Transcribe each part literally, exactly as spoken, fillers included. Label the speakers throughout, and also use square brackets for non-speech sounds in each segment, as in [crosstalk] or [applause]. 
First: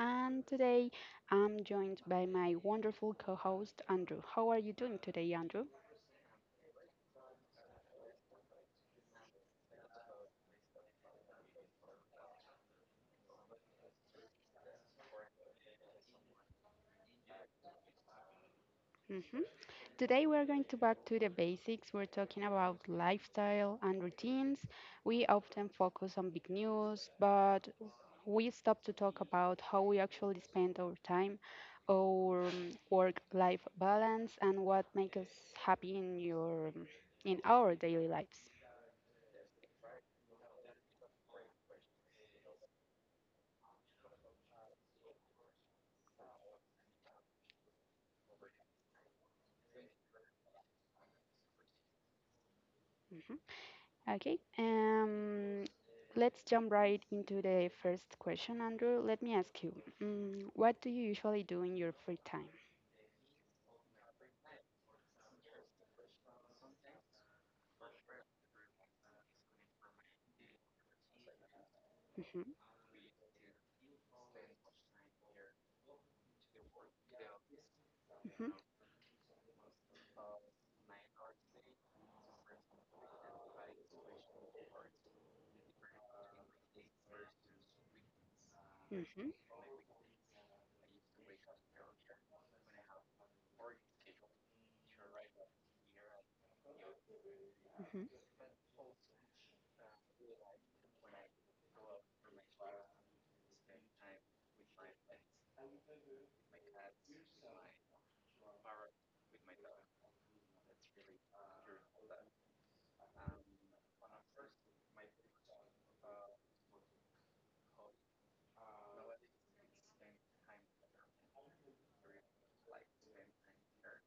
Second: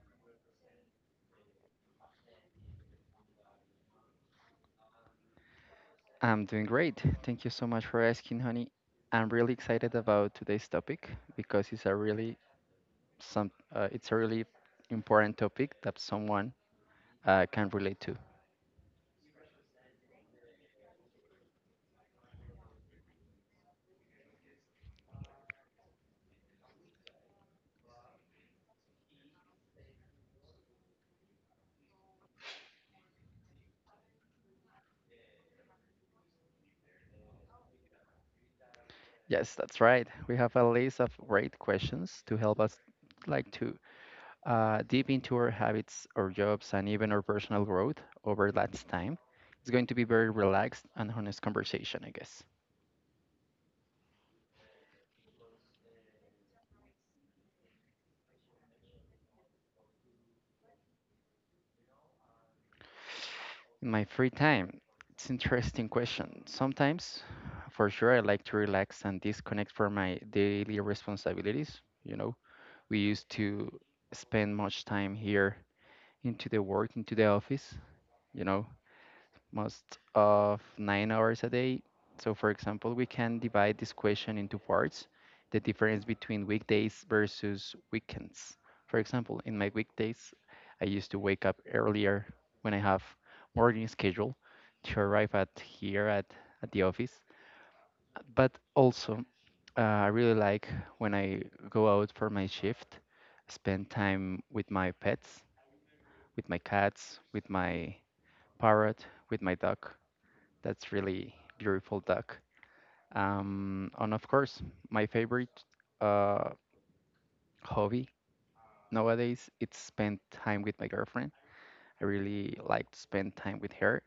Speaker 1: And today, I'm joined by my wonderful co-host Andrew. How are you doing today, Andrew?
Speaker 2: I'm doing great. Thank you so much for asking, honey. I'm really excited about today's topic because it's a really some uh, it's a really important topic that someone uh, can relate to.
Speaker 1: Mhm. Today we're going to back to the basics. We're talking about lifestyle and routines. We often focus on big news, but we stop to talk about how we actually spend our time, our um, work-life balance, and what makes us happy in your um, in our daily lives.
Speaker 2: Yes, that's right. We have a list of great questions to help us like to uh, deep into our habits, our jobs, and even our personal growth over that time. It's going to be very relaxed and honest conversation, I guess.
Speaker 1: Mhm. Okay. Um, let's jump right into the first question, Andrew. Let me ask you, mm, what do you usually do in your free time?
Speaker 2: In my free time, it's interesting question. Sometimes, for sure, I like to relax and disconnect from my daily responsibilities. You know,
Speaker 1: hmm
Speaker 2: we used to spend much time here into the work, into the office, you know, most of nine hours a day. So, for example, we can divide this question into parts the difference between weekdays versus weekends. For
Speaker 1: hmm
Speaker 2: example, in my weekdays, I used to wake up earlier when I have morning schedule to arrive at here at, at the office.
Speaker 1: Mhm.
Speaker 2: But also, uh, I really like when I go out for my shift, spend time with my pets, with my cats, with my parrot, with my dog. That's really beautiful, Doc. Um, and of course, my favorite uh, hobby nowadays it's spend time with my girlfriend. I really like to spend time with her.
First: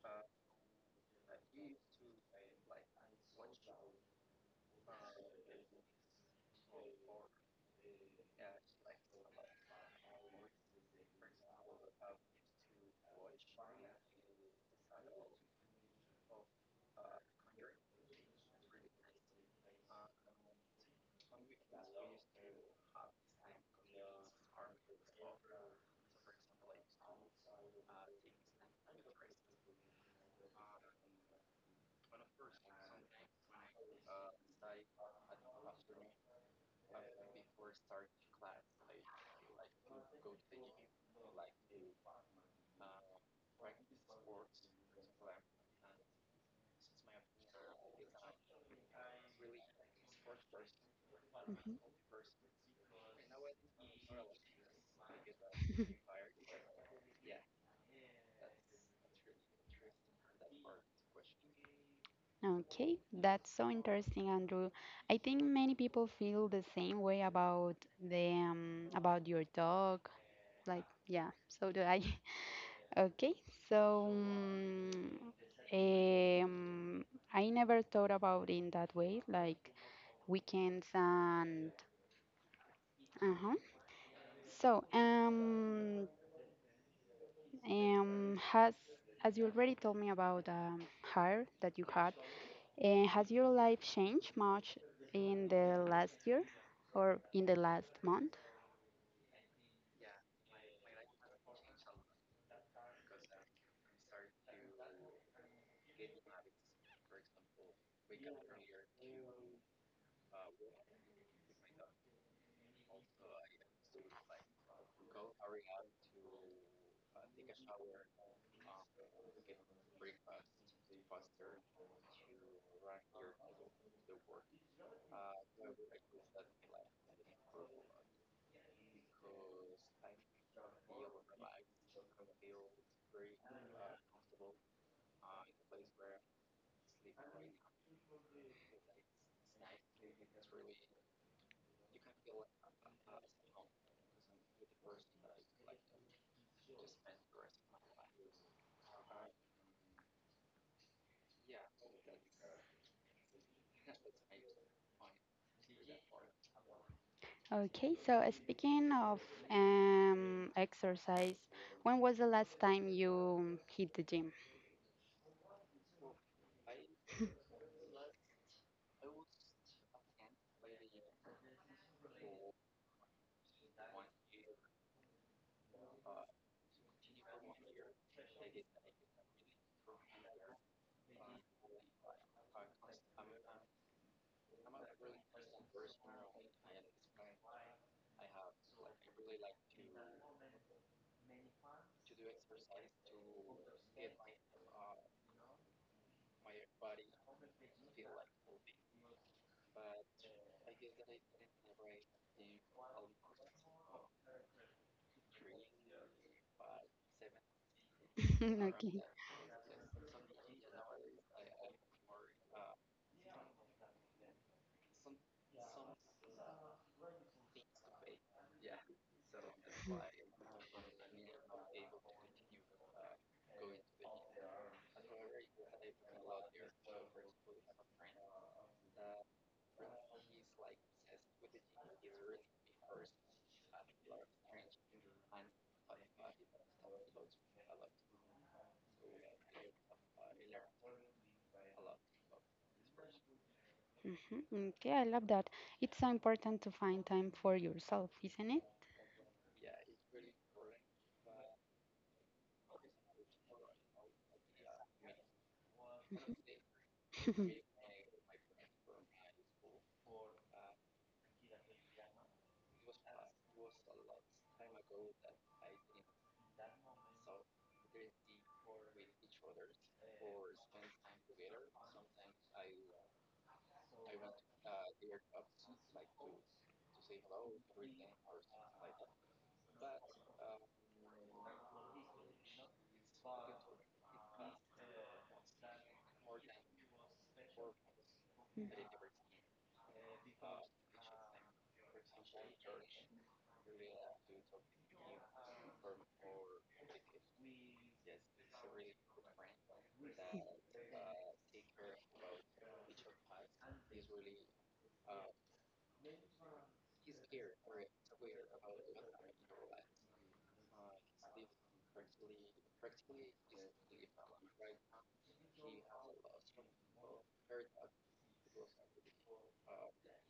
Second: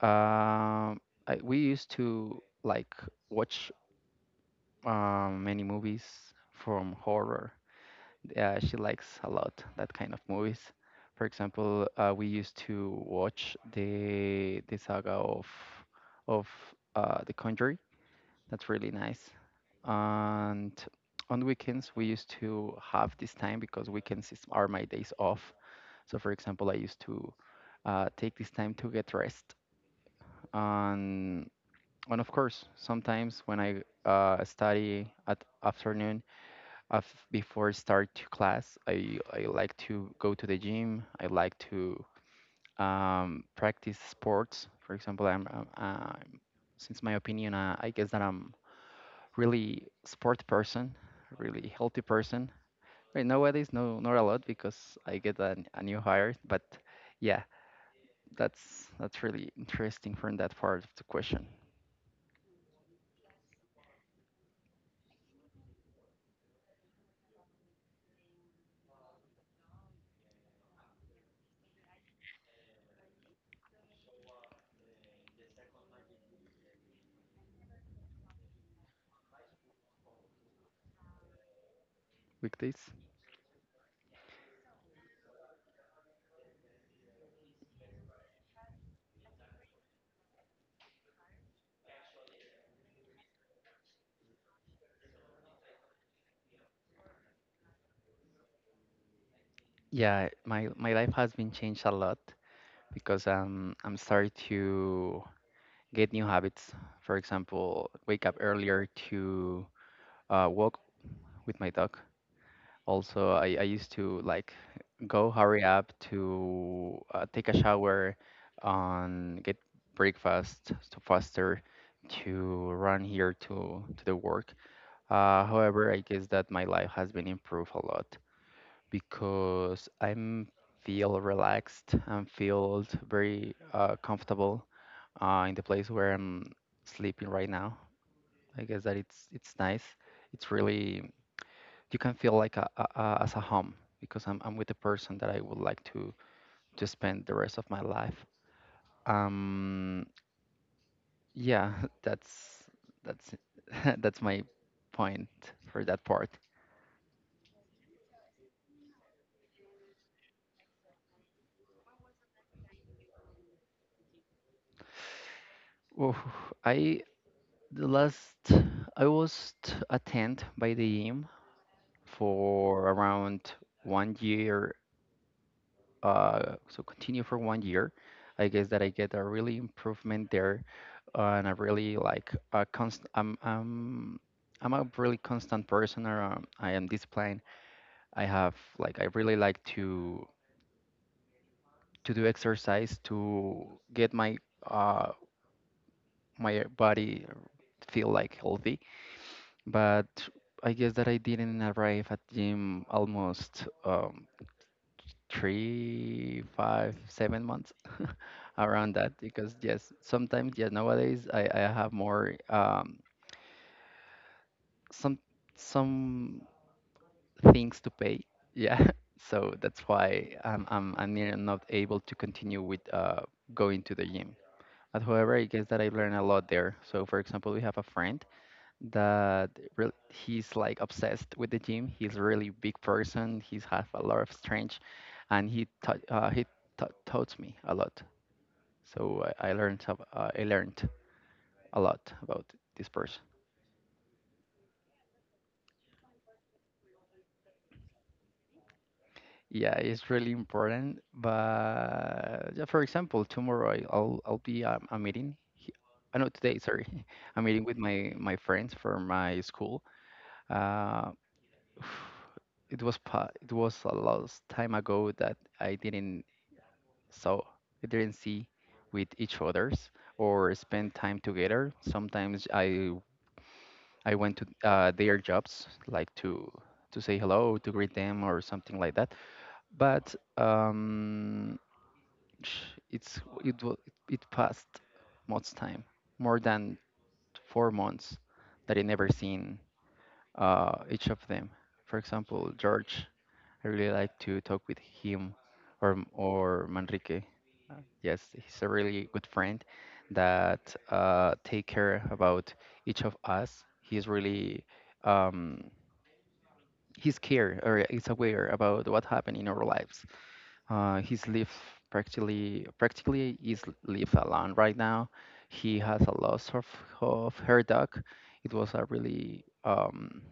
Speaker 2: Um, I, we used to like watch uh, many movies from horror. Uh, she likes a lot that kind of movies. For example, uh, we used to watch the the saga of of uh, The Conjuring. That's really nice. And on weekends, we used to have this time because weekends is, are my days off. So, for example, I used to uh, take this time to get rest. And, and of course, sometimes when I uh, study at afternoon, af before start to class, I, I like to go to the gym. I like to um, practice sports. For example, I'm, I'm, I since my opinion, uh, I guess that I'm really sport person, really healthy person. Right nowadays, no, not a lot because I get a,
Speaker 1: [laughs]
Speaker 2: a
Speaker 1: Mhm.
Speaker 2: new hire. But yeah, that's that's really interesting from that part of the question.
Speaker 1: Okay, that's so interesting, Andrew. I think many people feel the same way about them, about your dog. Like, yeah, so do I. [laughs] Okay, so um, um, I never thought about it in that way, like weekends and
Speaker 2: Weekdays.
Speaker 1: uh-huh. So, um, Um, has as you already told me about um, hair that you had, uh, has your life changed much in the last year or in the last month?
Speaker 2: Yeah, my my life has been changed a lot because um I'm starting to get new habits. For example, wake up earlier to uh, walk with my dog. Also, I, I used to like go hurry up to uh, take a shower, on get breakfast to faster to run here to to the work. Uh, however, I guess that my life has been improved a lot because I'm feel relaxed and feel very uh, comfortable uh, in the place where I'm sleeping right now. I guess that it's it's nice. It's really you can feel like a, a, a as a home because I'm I'm with the person that I would like to to spend the rest of my life. Um, yeah, [laughs] that's that's [laughs] that's my point for that part.
Speaker 1: Okay, so uh, speaking of um, exercise, when was the last time you hit the gym? [laughs]
Speaker 2: Oof, I the last I was t- a tent by the gym for around one year uh, so continue for one year. I guess that I get a really improvement there, uh, and a really like a const. I'm I'm I'm a really constant person. Or, um, I am disciplined. I have like I really like to to do exercise to get my uh my body feel like healthy. But I guess that I didn't arrive at gym almost. Um, three, five, seven months [laughs] around
Speaker 1: Okay.
Speaker 2: that because yes, sometimes yes nowadays I, I have more um some some things to pay. Yeah. [laughs] So that's why I'm I'm I'm near- not able to continue with uh going to the gym. But however, I guess that I've learned a lot there. So for example, we have a friend that really, he's like obsessed with the gym. He's really big person. He's have a lot of strength, and he taught uh, he ta taught me a lot. So I, I learned some- uh, I learned a lot about this person.
Speaker 1: hmm Okay, I love that. It's so important to find time for yourself, isn't it?
Speaker 2: Yeah, it's really important. But yeah, for example, tomorrow I- I'll I'll be um, a meeting. He- Uh, no, Today, sorry, [laughs] a meeting with my my friends from my school. Uh, [sighs] it was pa it was a long time ago that I didn't saw I didn't see with each others or spend time together. Sometimes I I went to uh, their jobs, like to to say hello, to greet them, or something like that. But um, sh- it's it wa- it passed much time, more than four months, that I
Speaker 1: [laughs]
Speaker 2: never seen uh, each of them. For example, George, I really like to talk with him, or M- or Manrique. Uh, Yes, he's a really good friend that uh, take care about each of us. He's really um, he's care or is aware about what happened in our lives. Uh, he's lived practically practically is lived alone right now. He has a loss of, of her dog. It was a really um,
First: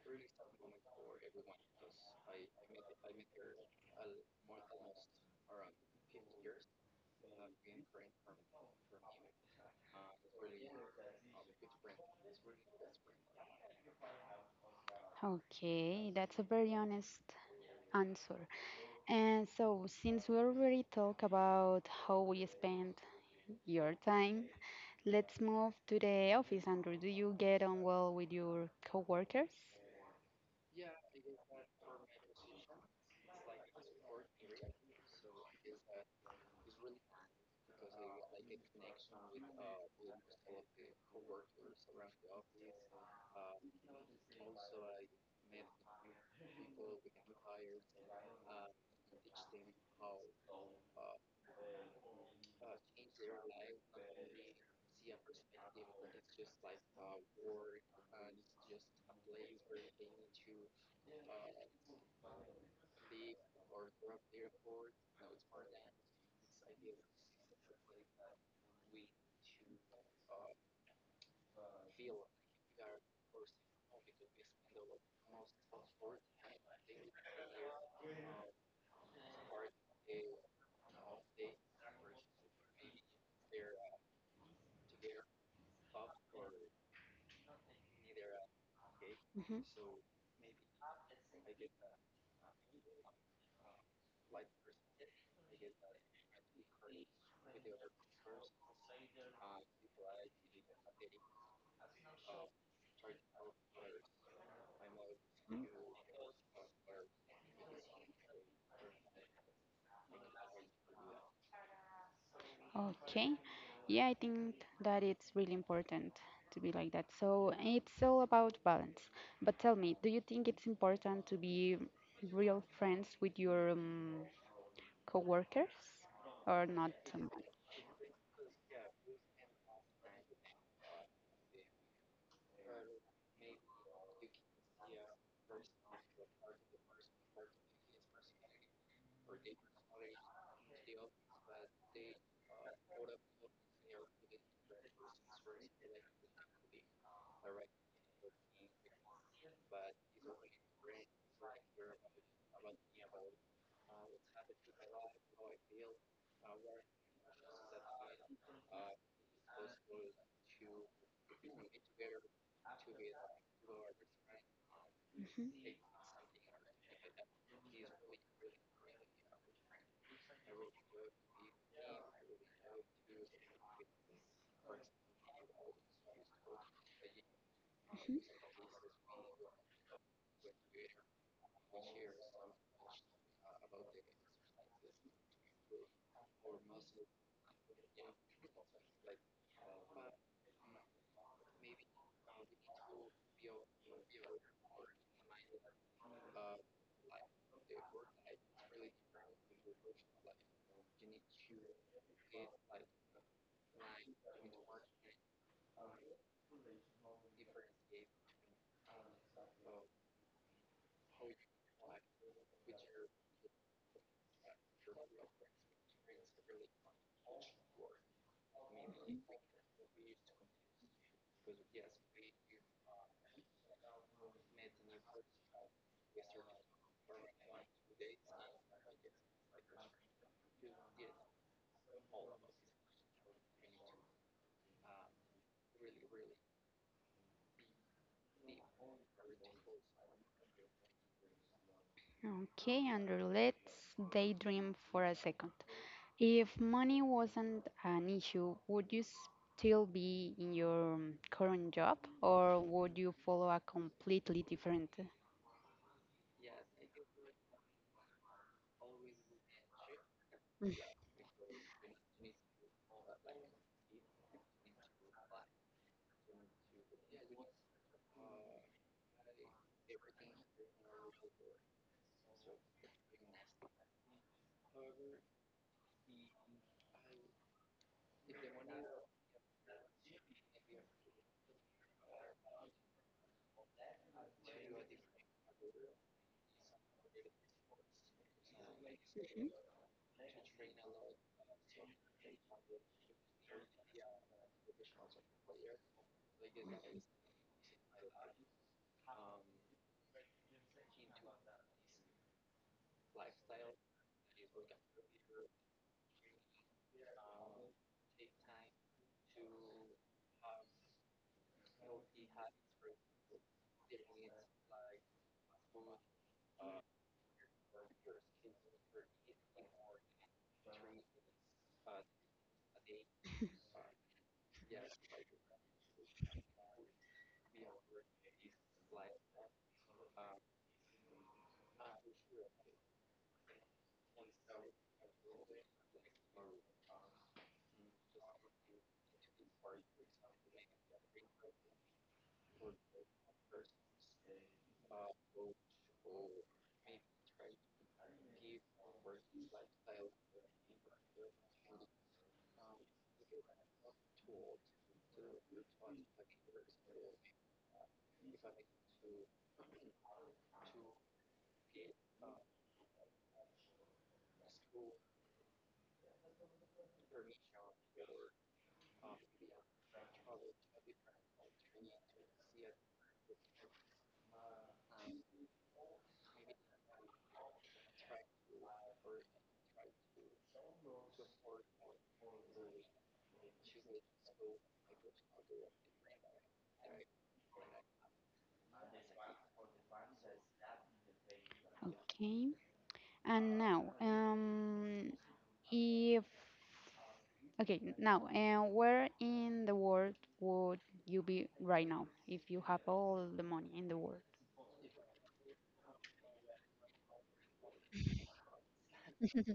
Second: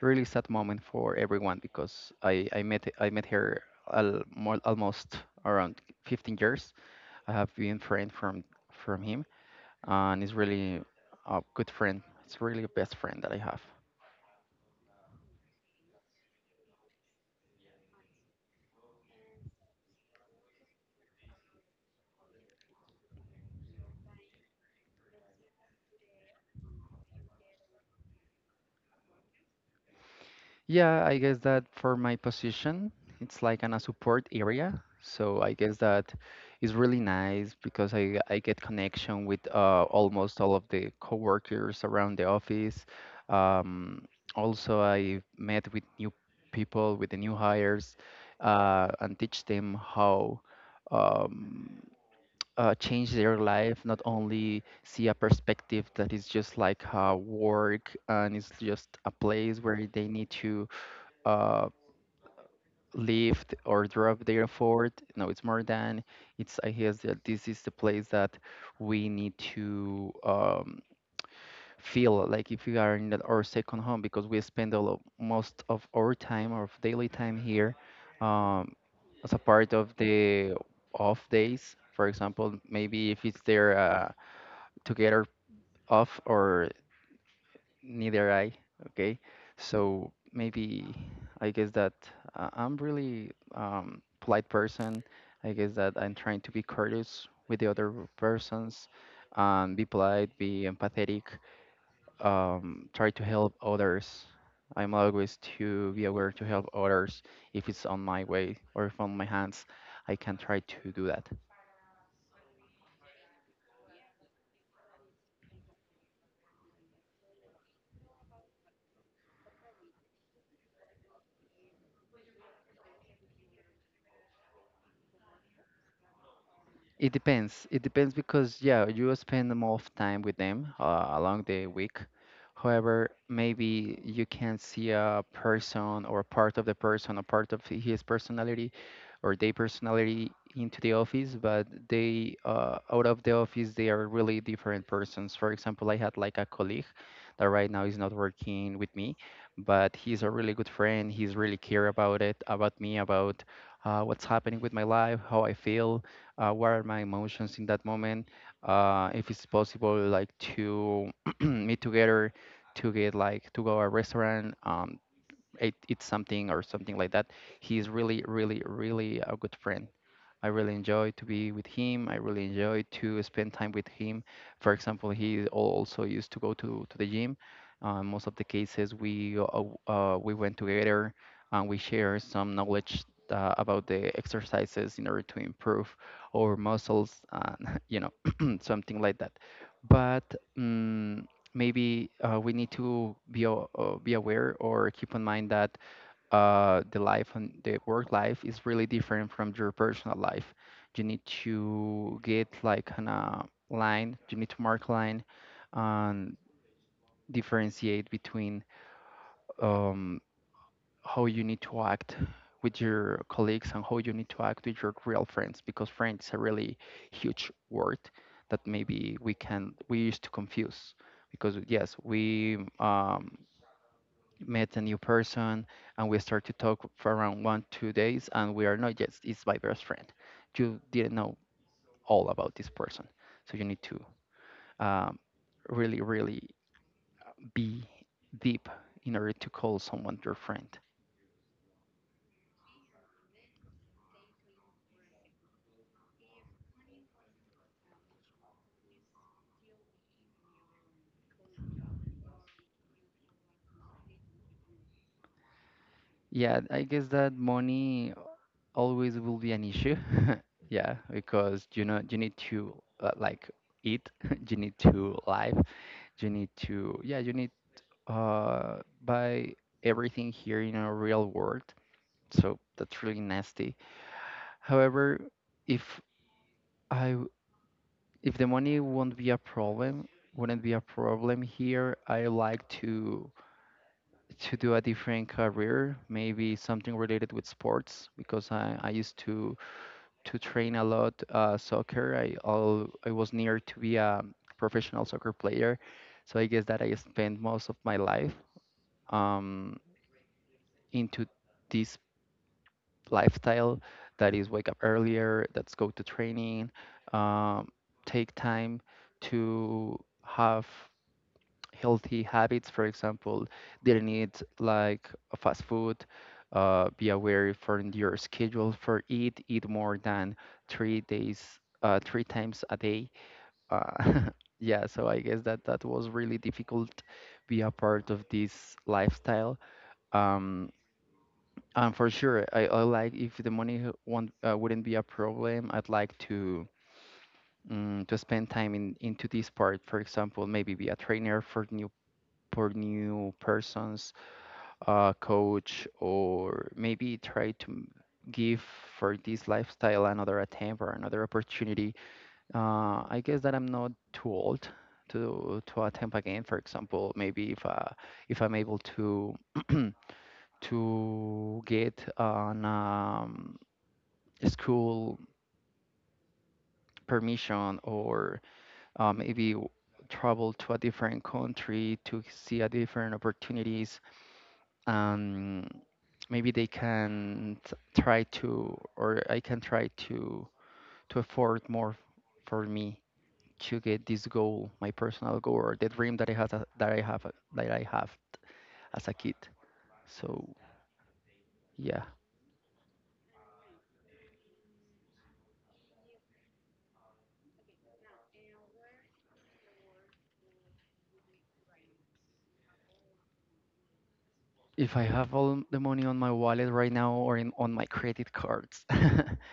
Speaker 2: really sad moment for everyone because I, I met I met her al- more, almost around fifteen years. I have been friend from from him and he's really a good friend. It's really a best friend that I have.
Speaker 1: Okay, that's a very honest answer. And so, since we already talked about how we spend your time, let's move to the office. Andrew, do you get on well with your coworkers?
Speaker 2: Yeah, I guess that for my position, it's like an a support area. So I guess that is really nice because I I get connection with uh, almost all of the coworkers around the office. Um, Also, I met with new people, with the new hires, uh, and teach them how um, uh, change their life. Not only see a perspective that is just like uh, work and it's just a place where they need to uh, lift or drop there for it. No, it's more than it's. I guess that this is the place that we need to um, feel like if we are in that- our second home because we spend all of, most of our time, our daily time here, um, as a part of the off days. For example, maybe if it's their uh, together off or Neither I. Okay.
Speaker 1: hmm
Speaker 2: So maybe I guess that uh, I'm really um, polite person. I guess that I'm trying to be courteous with the other persons, um, be polite, be empathetic, um, try to help others. I'm always to be aware to help others if it's on my way or if on my hands. I can try to do that.
Speaker 1: Okay. Yeah, I think that it's really important to be like that. So it's all about balance. But tell me, do you think it's important to be real friends with your um, coworkers or not
Speaker 2: It
Speaker 1: so much?
Speaker 2: depends. It depends because yeah, you spend more of time with them uh, along the week. However, maybe you can see a person or part of the person or part of his personality or their personality into the office, but they uh, out of the office they are really different persons. For example, I had like a colleague that right now is not working with me, but he's a really good friend. He's really care about it, about me, about uh, what's happening with my life, how I feel uh, what are my emotions in that moment uh, if it's possible like to [clears throat] meet together to get like to go a restaurant um,
Speaker 1: Mhm,
Speaker 2: eat, eat something or something like that. He's really, really, really a good friend. I really enjoy to be with him. I really enjoy to spend time with him. For example, he al- also used to go to, to the gym. Uh,
Speaker 1: mhm.
Speaker 2: most of the cases we uh, uh, we went together and we share some knowledge uh, about the exercises in order to improve our muscles and [laughs] you know [clears throat] something like that. But mm maybe uh, we need to be a- uh, be aware or keep in mind that uh, the life and the work life is really different from your personal life. You need to get like an uh, line. You need to mark line and differentiate between um, how you need to act with your colleagues and how you need to act with your real friends because friends is a really huge word that maybe we can we used to confuse because yes we um, met a new person and we start to talk for around one two days and we are not yet it's my best friend you didn't know all about this person so you need to um, really really be deep in order to call someone your friend.
Speaker 1: Okay, Andrew, let's daydream for a second. If money wasn't an issue, would you still be in your um, current job or would you follow a completely different?
Speaker 2: Yeah, I guess that money always will be an issue. [laughs]
Speaker 1: Mhm,
Speaker 2: Yeah, because you know you need to uh, like eat, [laughs] you need to live, you need to yeah you need uh buy everything here in a real world, so that's really nasty. However, if I w- if the money won't be a problem, wouldn't be a problem here, I like to to do a different career, maybe something related with sports because I, I used
Speaker 1: mhm.
Speaker 2: to to train a lot uh, soccer. I all I was near to be a professional soccer player, so I guess that I spent most of my life um, into this lifestyle that is wake up earlier, that's go to training, um, take time to have healthy habits. For example, didn't eat like a fast food. Uh, be aware for your schedule for eat. Eat more than three days, uh, three times a day. Uh, [laughs] yeah, so I guess that that was really difficult. Be a part of this lifestyle. Um, um, for sure, I, I like if the money h- won't, uh, wouldn't be a problem, I'd like to um, to spend time in into this part. For example, maybe be a trainer for new for new persons, uh, coach, or maybe try to m- give for this lifestyle another attempt or another opportunity. Uh, I guess that I'm not too old to to attempt again. For example, maybe if uh, if I'm able to [clears throat] to get an um, school permission or uh, maybe w- travel to a different country to see a different opportunities and maybe they can t- try to or I can try to to afford more for me to get this goal my personal goal or the dream that I have that i have a- that I have as a kid so yeah
Speaker 1: Okay. And now, um, if Okay, n- now, and where in the world would you be right now if you have all the money in the world?
Speaker 2: if I have all the money on my wallet right now or in, on my credit cards [laughs]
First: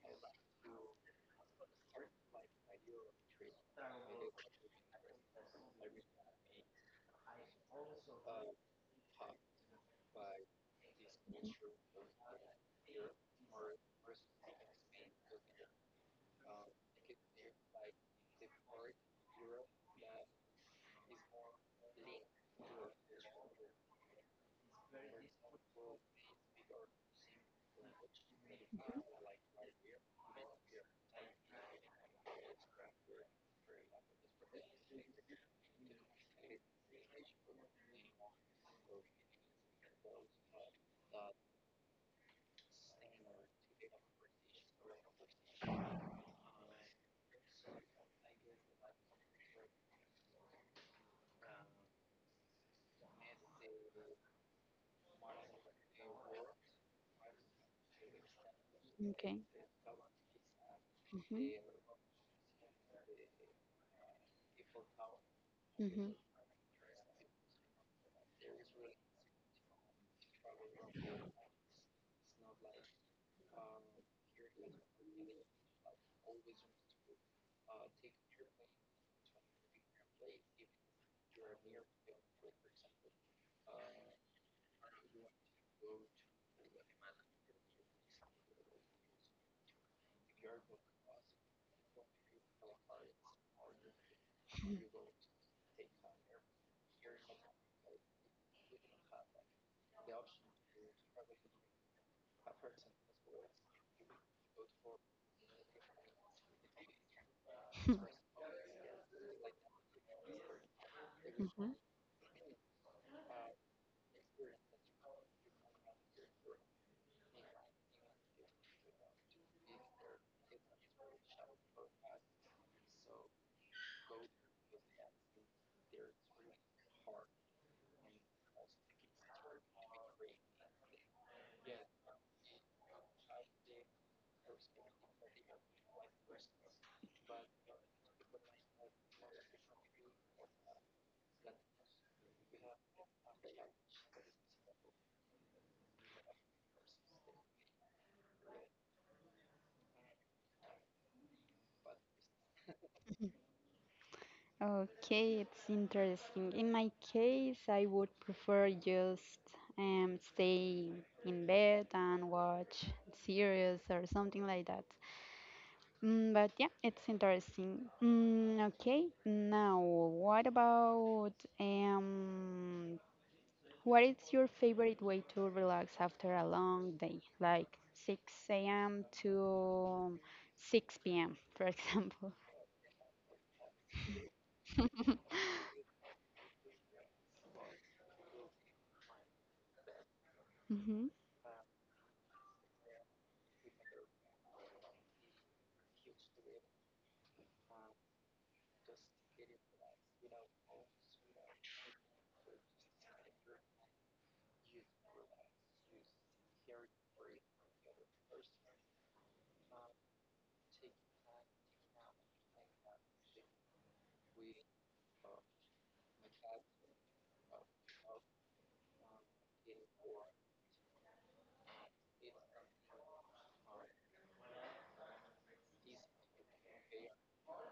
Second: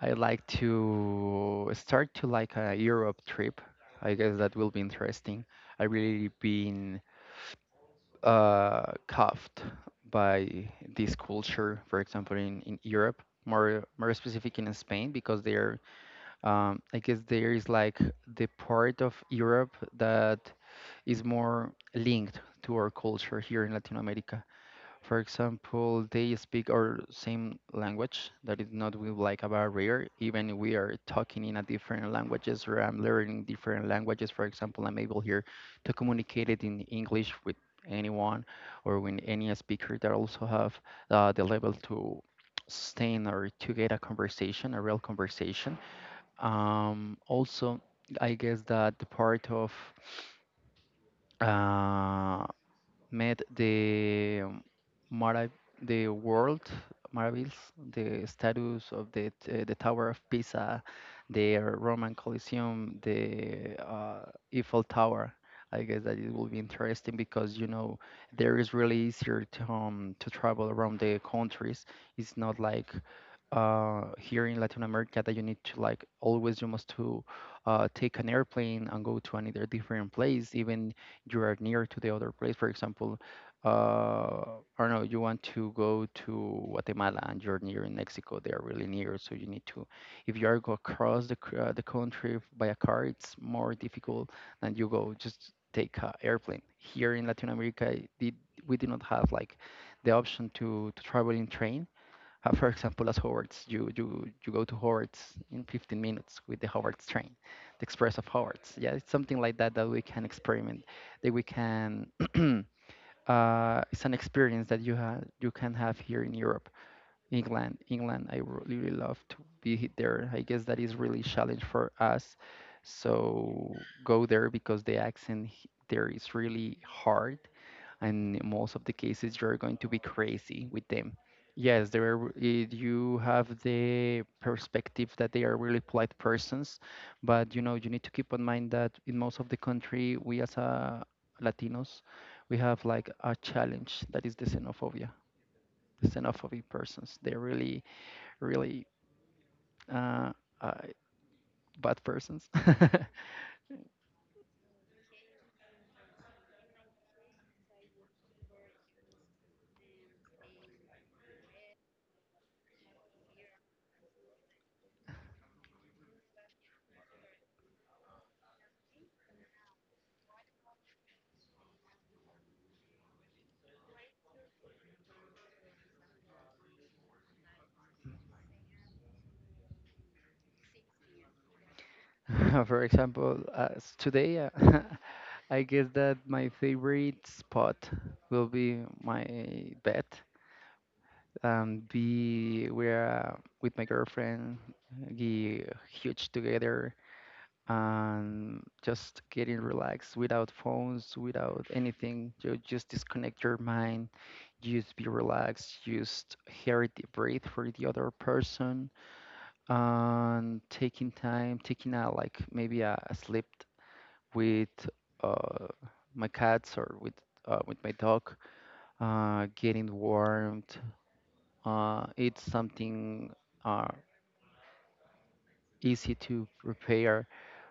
Speaker 2: I like to start to like a Europe trip. I guess that will be interesting. I really been uh, cuffed by this culture, for example, in, in Europe, more more specific in Spain, because they're um, I guess there is like the part of Europe that is more linked to our culture here in Latin America. For example, they speak our same language. That is not
Speaker 1: Mhm.
Speaker 2: with like a barrier, even we are talking in a different languages or I'm learning different languages. For example, I'm able here to communicate it in English with anyone or with any speaker that also have uh, the level to sustain or to get a conversation, a real conversation. Um, also, I guess that the part of uh, met the um, Marav the world marvels, the status of the
Speaker 1: Okay.
Speaker 2: t- uh, the Tower of Pisa, the
Speaker 1: hmm
Speaker 2: Roman Colosseum, the uh, Eiffel Tower. I guess
Speaker 1: hmm
Speaker 2: that it will be interesting because you know there is really easier to um, to travel around the countries. It's not like uh, here in Latin America that you need to like always you must to uh, take an airplane and go to another different place. Even you are near to the other place. For example, uh, I don't know, you want to go to Guatemala and you're near in Mexico. They are really near, so you need to. If you are go across the c- uh, the country by a car, it's more difficult than you go just take a airplane. Here in Latin America, it did, we did not have like the option to to travel in train uh, for example, as Howard's, you, you, you go to Howard's in fifteen minutes with the Howard's train, the Express of Howard's. Yeah, it's something like that that we can experiment, that we
Speaker 1: hmm
Speaker 2: can, [clears throat] uh, it's an experience that you, have you can have here in Europe. England, England, I really, really love to be he- there. I guess that is really challenge for us. So go there because the accent he- there is really hard and most of the cases you're going to be crazy with them. Yes, they are, eh, you have the perspective that they are really polite persons, but you know you need to keep in mind that in most of the country we as a Latinos we have like a challenge that is the xenophobia, the xenophobic persons. They're really really uh, uh, bad persons. [laughs]
Speaker 1: Okay, it's interesting. In my case, I would prefer just um, stay in bed and watch series or something like that. Mm, but yeah, it's interesting. Mm, okay, now what about um, what is your favorite way to relax after a long day, like six a m to six p m, [laughs] for example?
Speaker 2: For example, uh, s- today. Uh, [laughs] I guess that my favorite spot will be my bed
Speaker 1: Mm-hmm,
Speaker 2: and be where are with my girlfriend, be huge together and just getting relaxed without phones, without anything. You just disconnect your mind, just be relaxed, just hear the breathe for the other person and taking time, taking a like maybe a, a sleep with uh, my cats or with uh, with my dog. Uh, getting warmed, uh, it's something uh, easy to prepare.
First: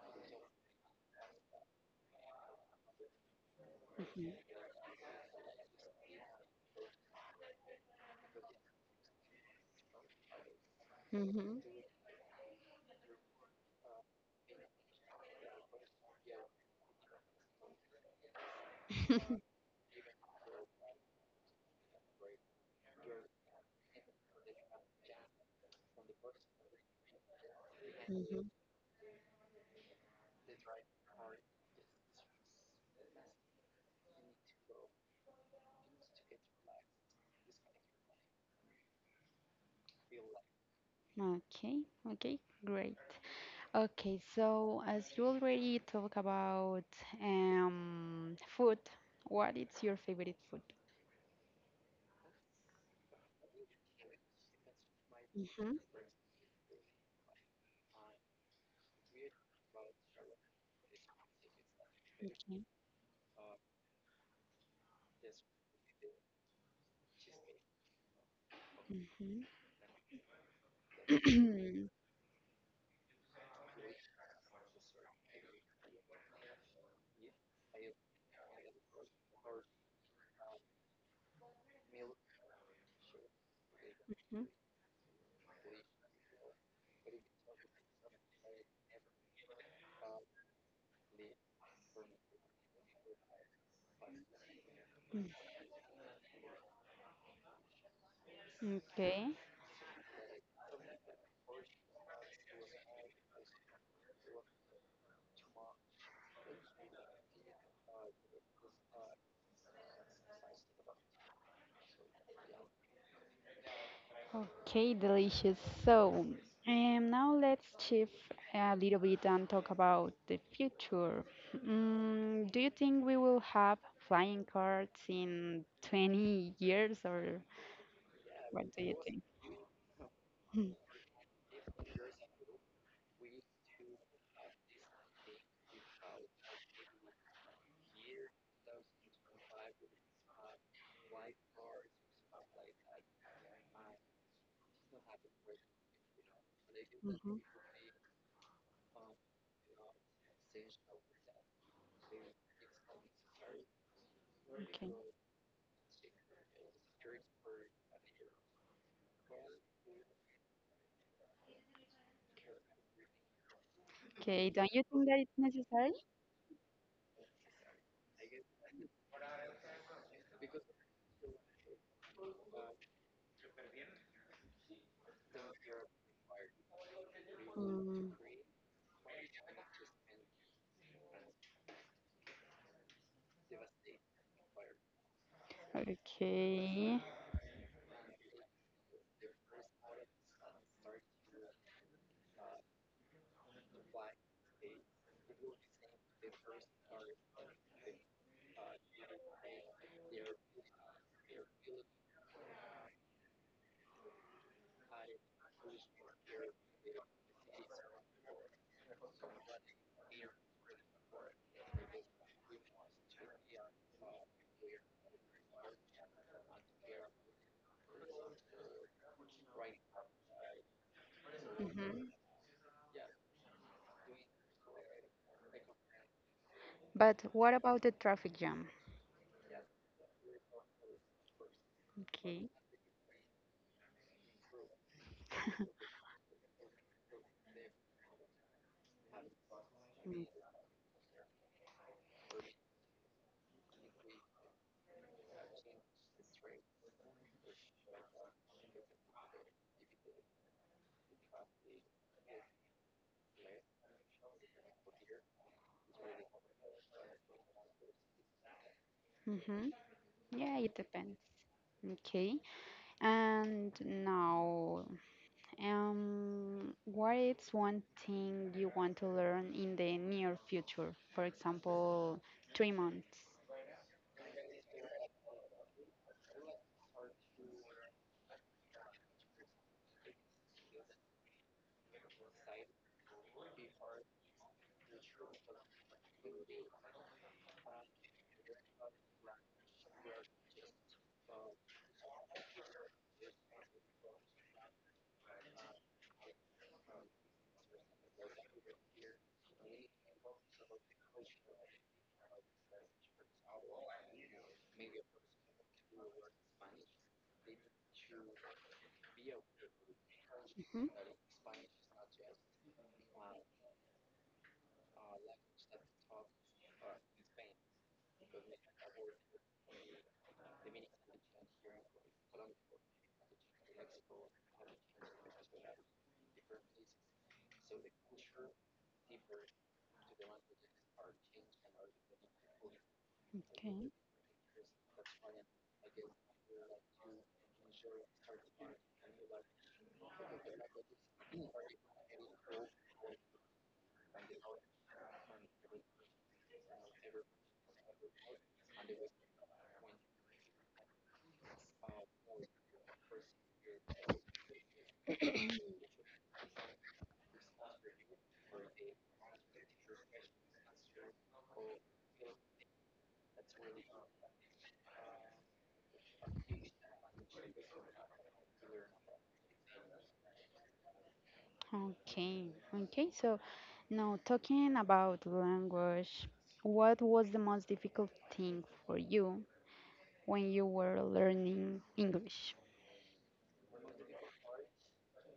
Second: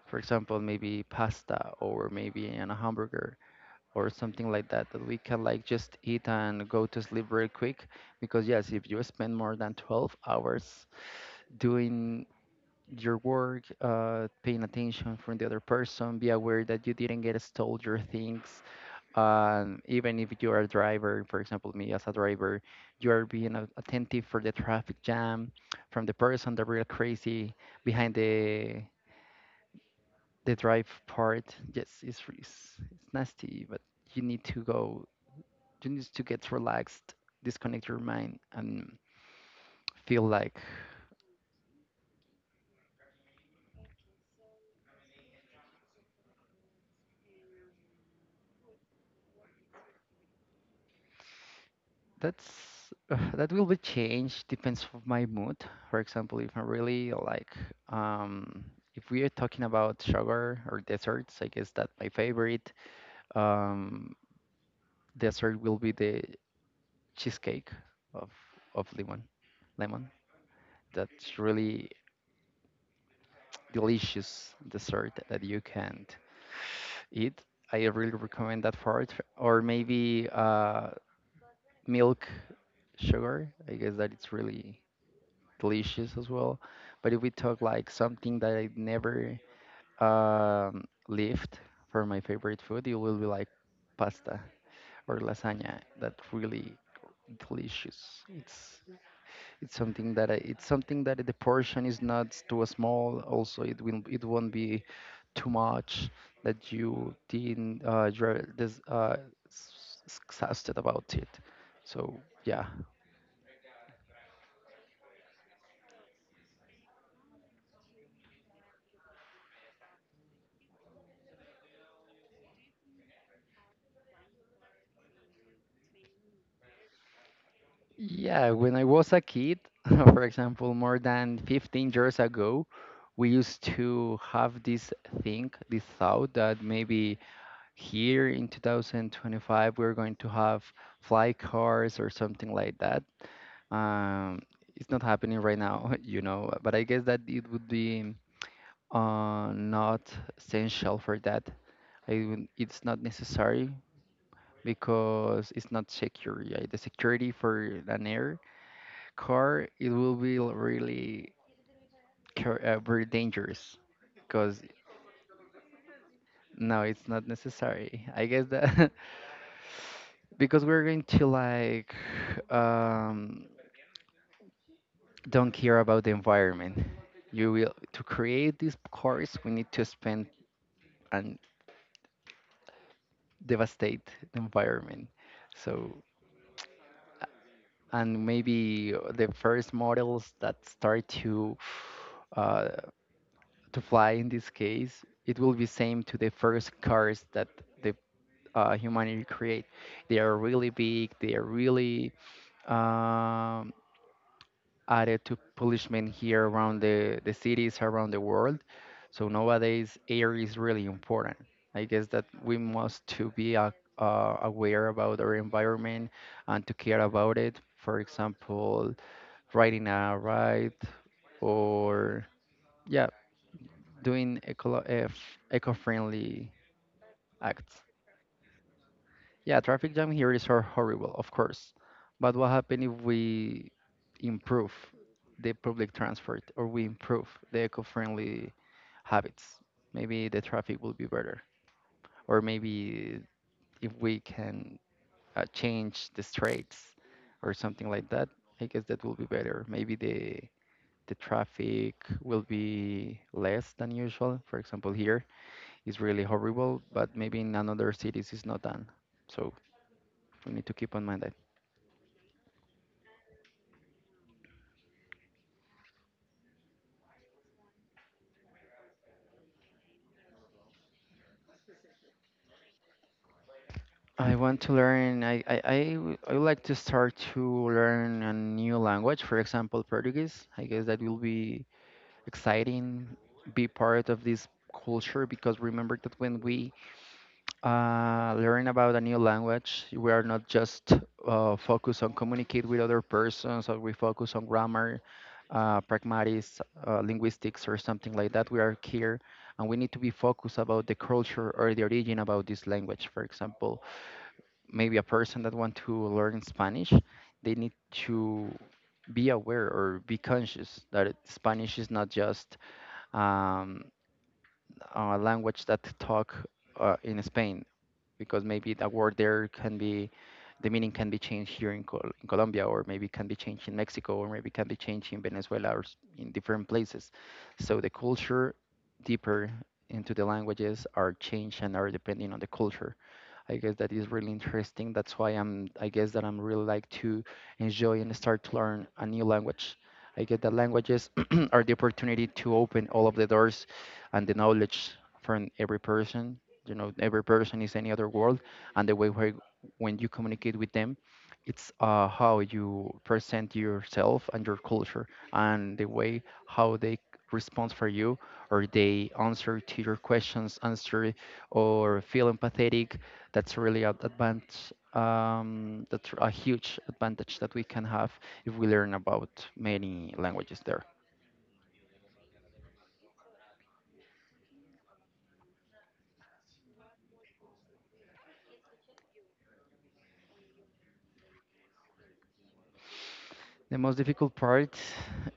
Speaker 2: For example, maybe pasta or maybe an hamburger or
Speaker 1: mm-hmm,
Speaker 2: something like that that we can like just eat and go to sleep very quick. Because yes, if you spend more than twelve hours
Speaker 1: mm-hmm,
Speaker 2: doing your work, uh, paying attention from the other person, be aware that you didn't get stole your things and even if you are a driver for example me as a driver you are being a- attentive for the traffic jam from the person the real crazy behind
Speaker 1: mm-hmm.
Speaker 2: the the drive part yes it's, re- it's, it's nasty but you need to go you need to get relaxed disconnect your mind and feel like
Speaker 1: Okay, okay, great. Okay, so as you already talk about um, food, what is your favorite
Speaker 2: that's [sighs] uh, that will be changed depends of my mood.
Speaker 1: food?
Speaker 2: For example, if I'm really like um if we are talking about sugar or desserts, I guess that my
Speaker 1: Okay.
Speaker 2: favorite um dessert will be the cheesecake of of lemon.
Speaker 1: Mhm.
Speaker 2: Lemon. That's really
Speaker 1: Mhm.
Speaker 2: delicious dessert that you can eat. I really recommend that for it. Or maybe uh milk sugar. I guess that it's
Speaker 1: [clears throat]
Speaker 2: really delicious as well. But if we talk like something that I never um, lived for my favorite food, it will be like pasta or lasagna. That really delicious. It's
Speaker 1: Okay.
Speaker 2: it's something that I, it's something that the portion is not too small. Also, it will it won't be too much that you didn't uh, you're this uh, s- s- exhausted about it. So yeah,
Speaker 1: Okay, delicious. So, um, now let's shift a little bit and talk about the future. Mm, do you think we will have flying cars in twenty years, or
Speaker 2: yeah,
Speaker 1: what
Speaker 2: when
Speaker 1: do
Speaker 2: I
Speaker 1: you
Speaker 2: was a
Speaker 1: think?
Speaker 2: kid, [laughs] for example, more than fifteen years ago, we used to have this thing, this thought that maybe here in two thousand twenty-five we're going to have fly cars or something like that. Um, it's not happening right now, [laughs] you know, but I guess that
Speaker 1: Mm-hmm.
Speaker 2: it would be uh, not essential for that. I, would- it's not necessary
Speaker 1: Okay.
Speaker 2: because it's not secure. Yeah, the security for an air car, it will be l- really car- uh, very dangerous
Speaker 1: Okay,
Speaker 2: because
Speaker 1: don't you think that it's necessary?
Speaker 2: no, it's not necessary. I guess that [laughs] because we're going to like um, don't care about the environment. You will to
Speaker 1: Mm,
Speaker 2: create these cars, we need to spend and devastate the environment. So
Speaker 1: okay.
Speaker 2: and maybe uh, the first models that start to uh, to fly in this case, it will be same to the first cars that the uh, humanity create. They are really big. They are really um, added to punishment here around the, the cities around the world. So nowadays, air is really important. I guess that we must to be a, uh, aware about our environment and to care about it. For example, riding a ride
Speaker 1: hmm
Speaker 2: or yeah, doing eco- eco-friendly
Speaker 1: But what
Speaker 2: acts.
Speaker 1: about the traffic jam?
Speaker 2: Yeah, traffic jam here is hor- horrible, of course. But what
Speaker 1: Okay.
Speaker 2: happens if we improve the public transport or we improve the eco-friendly habits? Maybe the traffic will be better, or maybe if we can uh, change the streets or something like that, I guess that will be better. Maybe the the traffic will be less than usual. For example, here is really horrible, but maybe in another cities it's not done. So
Speaker 1: Mm-hmm.
Speaker 2: we
Speaker 1: Yeah,
Speaker 2: need to
Speaker 1: it
Speaker 2: keep on
Speaker 1: depends.
Speaker 2: mind
Speaker 1: Okay. And now, um, what is one thing you want to learn in the near future? For example, three months.
Speaker 2: I want to learn. I I I w- I would like to start to learn a new language. For example, Portuguese. I guess that will be exciting. Be part of this culture because remember that when we uh, learn about a new language, we are not just uh, focused on communicate with other persons, or we focus on grammar, uh, pragmatics, uh, linguistics, or something like that. We are here, and we need to be focused about the culture or the origin about this language. For example maybe a person that want to learn Spanish, they need to be aware or be conscious
Speaker 1: Mhm.
Speaker 2: that it- Spanish is not just um, a language that talk uh, in Spain because maybe the word there can be the meaning can be changed here in, Col- in Colombia, or maybe can be changed in Mexico, or maybe can be changed in Venezuela, or s- in different places. So the culture deeper into the languages are changed and are depending on the culture. I guess
Speaker 1: Okay.
Speaker 2: that is really interesting. That's why I'm. I guess that I'm really like to enjoy and start to learn a new language. I get that languages [clears throat] are the opportunity to open all of the doors and the knowledge from every person you know Every person is any other world, and the way where when you communicate with them, it's uh, how you present yourself and your culture, and the way how they respond for you or they answer to your questions answer or feel empathetic. That's really an advantage, um, that's a huge advantage that we can have if we learn about many languages there.
Speaker 1: Okay. Okay. So now talking about language, what was the most difficult thing for you when you were learning English?
Speaker 2: The most difficult part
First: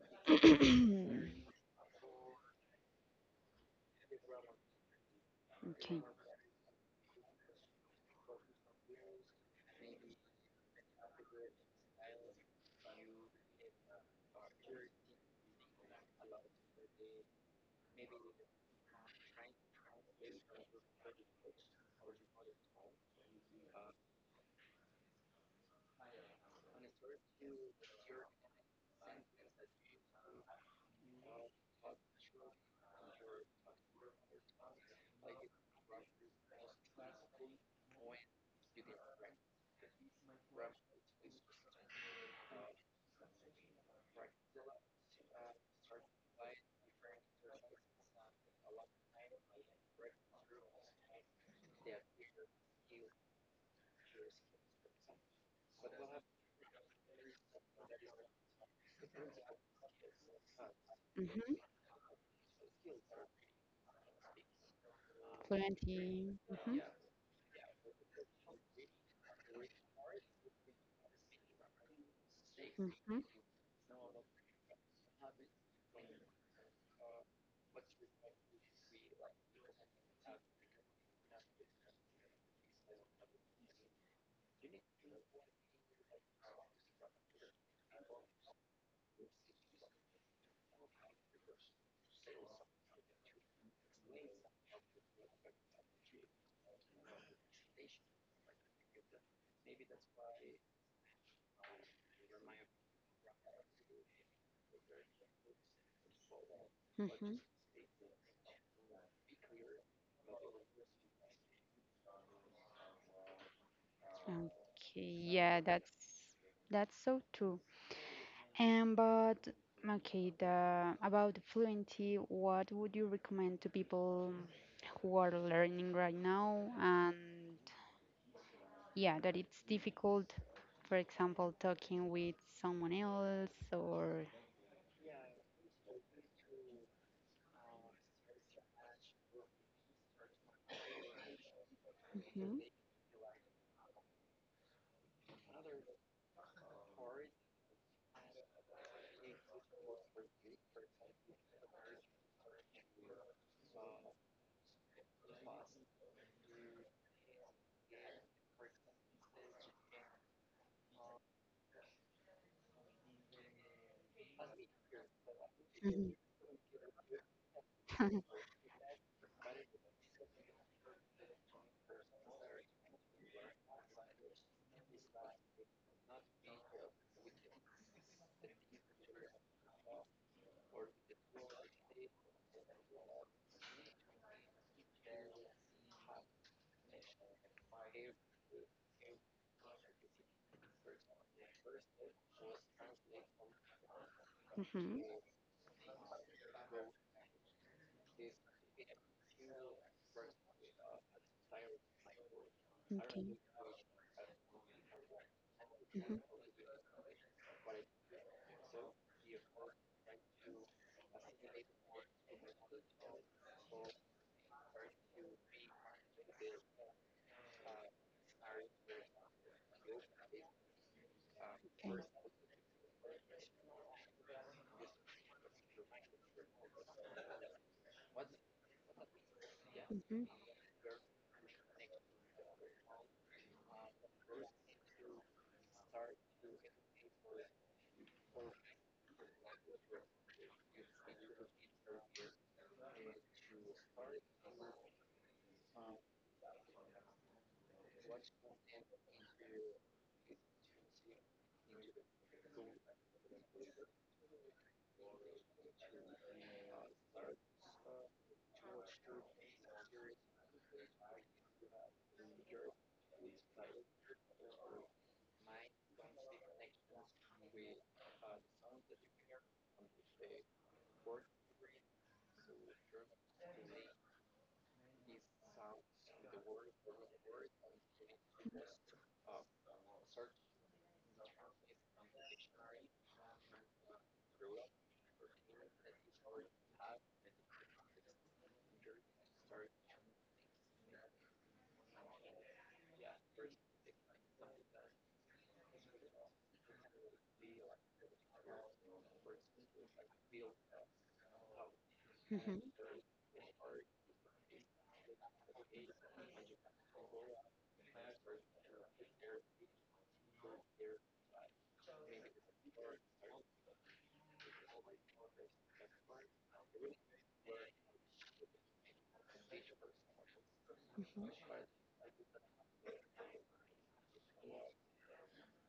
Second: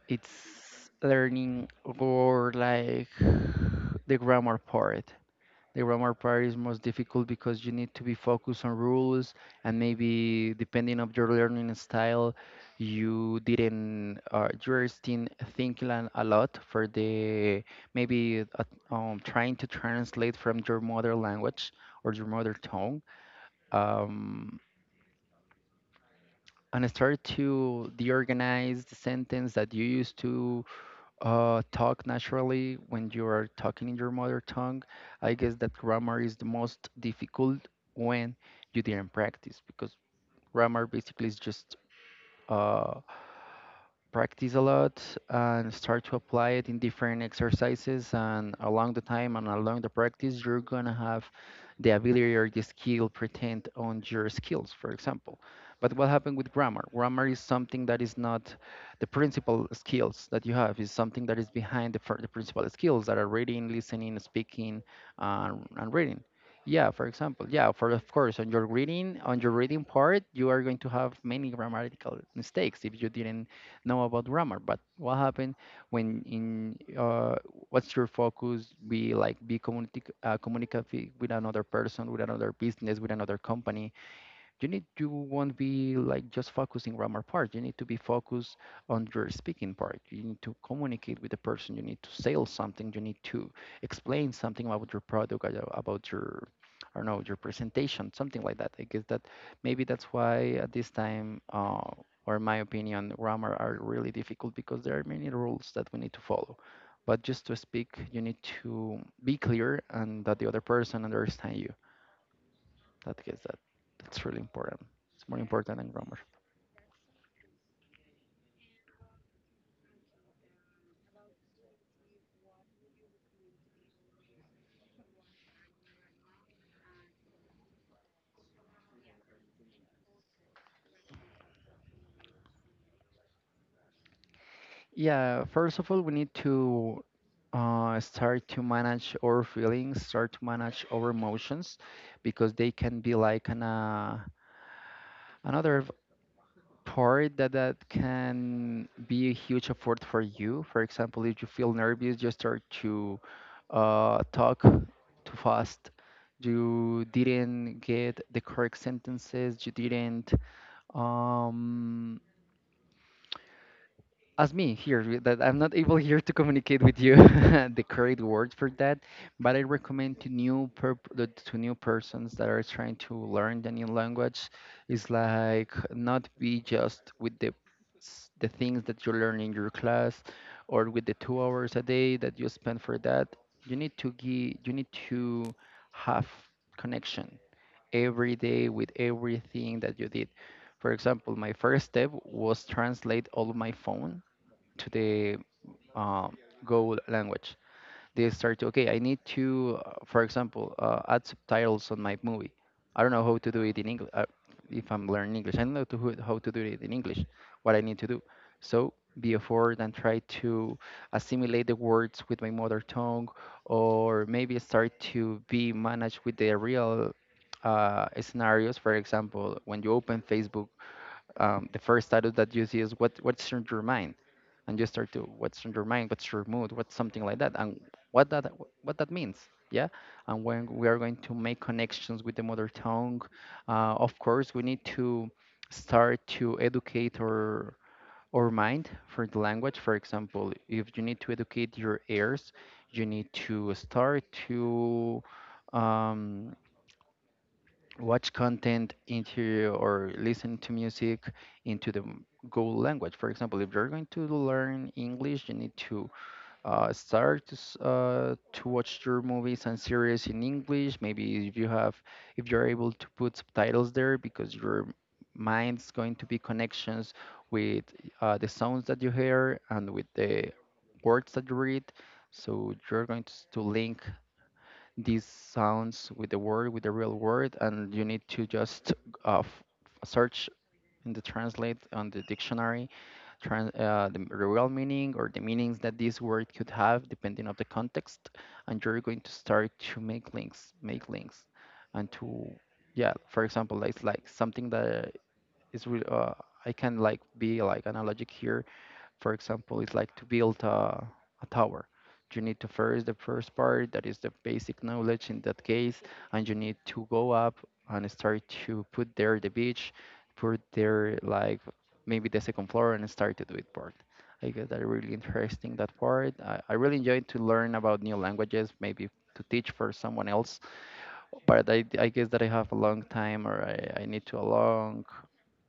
Speaker 2: it's
Speaker 1: [clears throat]
Speaker 2: learning or like the grammar part. The
Speaker 1: Okay.
Speaker 2: grammar part is most difficult because you need to be focused on rules, and maybe depending of your learning style, you didn't, uh, you're still thinking a a lot for the maybe uh, um, trying to translate from your mother language or your mother tongue. Um, and I started to deorganize the sentence that you used to uh, talk naturally when you are talking in your mother tongue. I guess that grammar is the most difficult when you didn't practice, because grammar basically is just uh, practice a lot and start to apply it in different exercises, and along the time and along the practice you're gonna have the ability or the skill pretend on your skills, for example. But what happened with grammar, grammar is something that is not the principal skills that you have. Is something that is
Speaker 1: Mm-hmm.
Speaker 2: behind the, fir- the principal skills that are reading, listening, speaking and, and reading.
Speaker 1: Plenty. Mm-hmm.
Speaker 2: Yeah, for example, yeah, for of course, on your reading, on your reading part you are going to have many grammatical mistakes if you
Speaker 1: Mm-hmm.
Speaker 2: didn't know about grammar. But what happened when in, uh, what's your focus? Be like be communic- uh, communicative with another person, with another business, with another company. You need, you won't be like just focusing grammar part, you need to be focused on your speaking part, you need to communicate with the person, you need to sell something, you need to explain something about your product, uh, about your, I don't know, your presentation, something like that. I guess that maybe that's why at this time, uh, or in my opinion grammar are really difficult because there are many rules that we need to follow, but
Speaker 1: Mm-hmm.
Speaker 2: just to speak you need to be clear and that the other person understand you, that gets that. That's really important.
Speaker 1: Okay.
Speaker 2: It's more
Speaker 1: Yeah,
Speaker 2: important than
Speaker 1: that's
Speaker 2: grammar.
Speaker 1: that's so true. And but Okay, the about the fluency, what would you recommend to people who are learning right now and yeah, that it's difficult, for example, talking with someone else or
Speaker 2: Yeah, first of all, we need to uh, start to manage our feelings, start to manage our emotions, because
Speaker 1: Mhm.
Speaker 2: they can be like an, uh, another part that, that can be a huge effort for you. For example, if you feel nervous, you start to uh, talk too fast. You didn't get the correct sentences. You didn't. Um, as me here with that I'm not able [laughs]
Speaker 1: Mhm.
Speaker 2: here to communicate with you [laughs] the correct
Speaker 1: [laughs]
Speaker 2: word for that, but I recommend to new per to new persons that are trying to learn the new language is like not be just with the s- the things that you learn in your class, or with the two hours a day that you spend for that. You need to give, you need to have connection every day with everything that you did. For example, my first step was translate all of my phone to
Speaker 1: Mhm.
Speaker 2: the uh, Go language. They start to, okay, I need to, uh, for example, uh, add subtitles on my movie. I don't know
Speaker 1: Okay.
Speaker 2: how to do it in English. Uh, if I'm learning English, I don't know to, who-
Speaker 1: Mm-hmm.
Speaker 2: how to do it in English, what I need to do. So be a afford and try to assimilate the words with my mother tongue, or maybe start to be managed with the real, uh, scenarios. For example, when you open Facebook, um, the
Speaker 1: Okay.
Speaker 2: first status that you see is what what's in your mind, and you start to what's in your mind, what's your mood, what's something like that, and what that, what that means, yeah.
Speaker 1: hmm
Speaker 2: And when we are going to make connections with the mother tongue, uh, of course we need to start to educate our our mind for the language. For example, if you need to educate your ears, you need to start to um, watch content into or listen to music into the m- Google language. For example, if you're going to learn English, you need to uh, start to, s- uh, to watch your movies and series in English. Maybe if you have, if you're able to put subtitles there, because your mind's going to be connections with uh, the sounds that you hear and with the words that you read. So you're going to, s- to link these sounds with the word, with the real word, and you need to just uh, f- search in the translate on the dictionary, trans, uh, the real meaning or the meanings that this word could have depending of the context, and you're going to start to make links, make links, and to, yeah. For example, it's like something that is re- uh, I can like be like analogic here, for example, it's like to build a, a tower. You
Speaker 1: hmm
Speaker 2: need to first the first part that is the basic knowledge in that case, and you need to go up and start to put there the beach, put there like maybe the second floor and start to do it part. I guess that really interesting that part. I, I really enjoy to learn about new languages, maybe to teach for someone else.
Speaker 1: hmm
Speaker 2: But I, I guess that I have a long time, or I, I need to a long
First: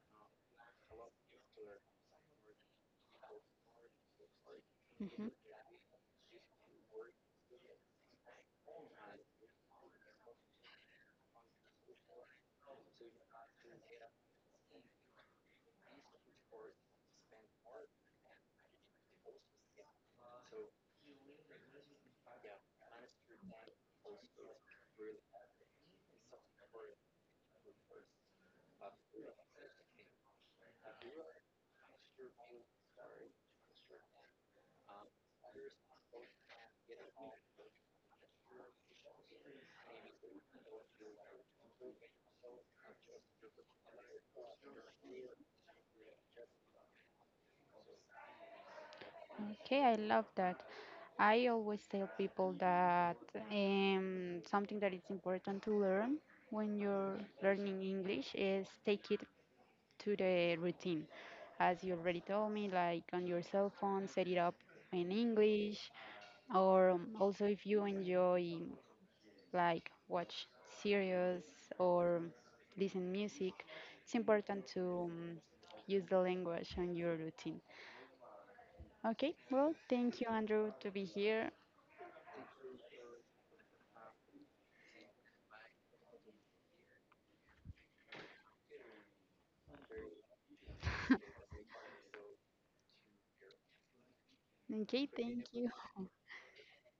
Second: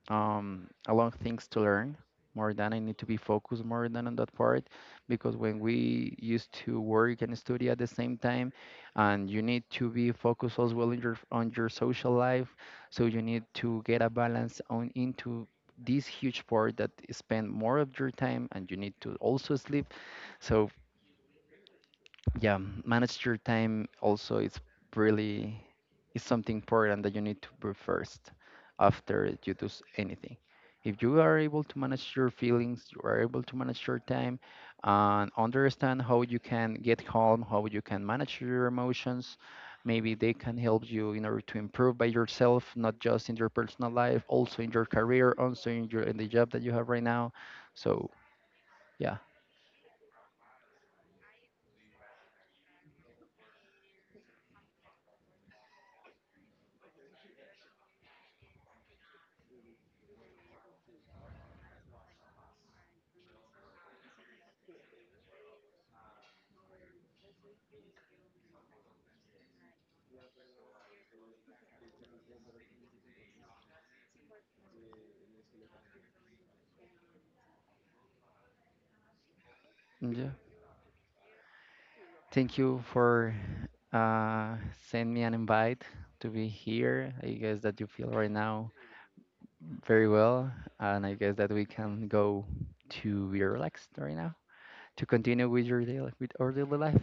Speaker 2: um, a lot of things to learn, more than I need to be focused more than on that part, because
Speaker 1: hmm
Speaker 2: when we used to work and study at the same time, and you need to be focused as well in your, on your social life, so you need to get a balance on into this huge part that spend more of your time, and you need to also sleep. So yeah, manage your time also is really, is something important that you need to do first, after you do s- anything. If you are able to manage your feelings, you are able to manage your time, and understand how you can get calm, how you can manage your emotions, maybe they can help you in order to improve by yourself, not just in your personal life, also in your career, also in your in the job that you have right now. So yeah.
Speaker 1: Okay, I love that. I always tell people that um, something that is important to learn when you're learning English is take it to the routine. As you already told me, like on your cell phone, set it up in English, or um, also if you enjoy like watch series or listen music, it's important to um, use the language on your routine. Okay, well, thank
Speaker 2: Yeah,
Speaker 1: you, Andrew, to be here.
Speaker 2: thank you for uh, sent me an invite to be here. I guess that you feel right now very well, and I guess that we can go to be relaxed right now to
Speaker 1: Okay,
Speaker 2: continue
Speaker 1: thank
Speaker 2: with
Speaker 1: you.
Speaker 2: your daily, with our daily life.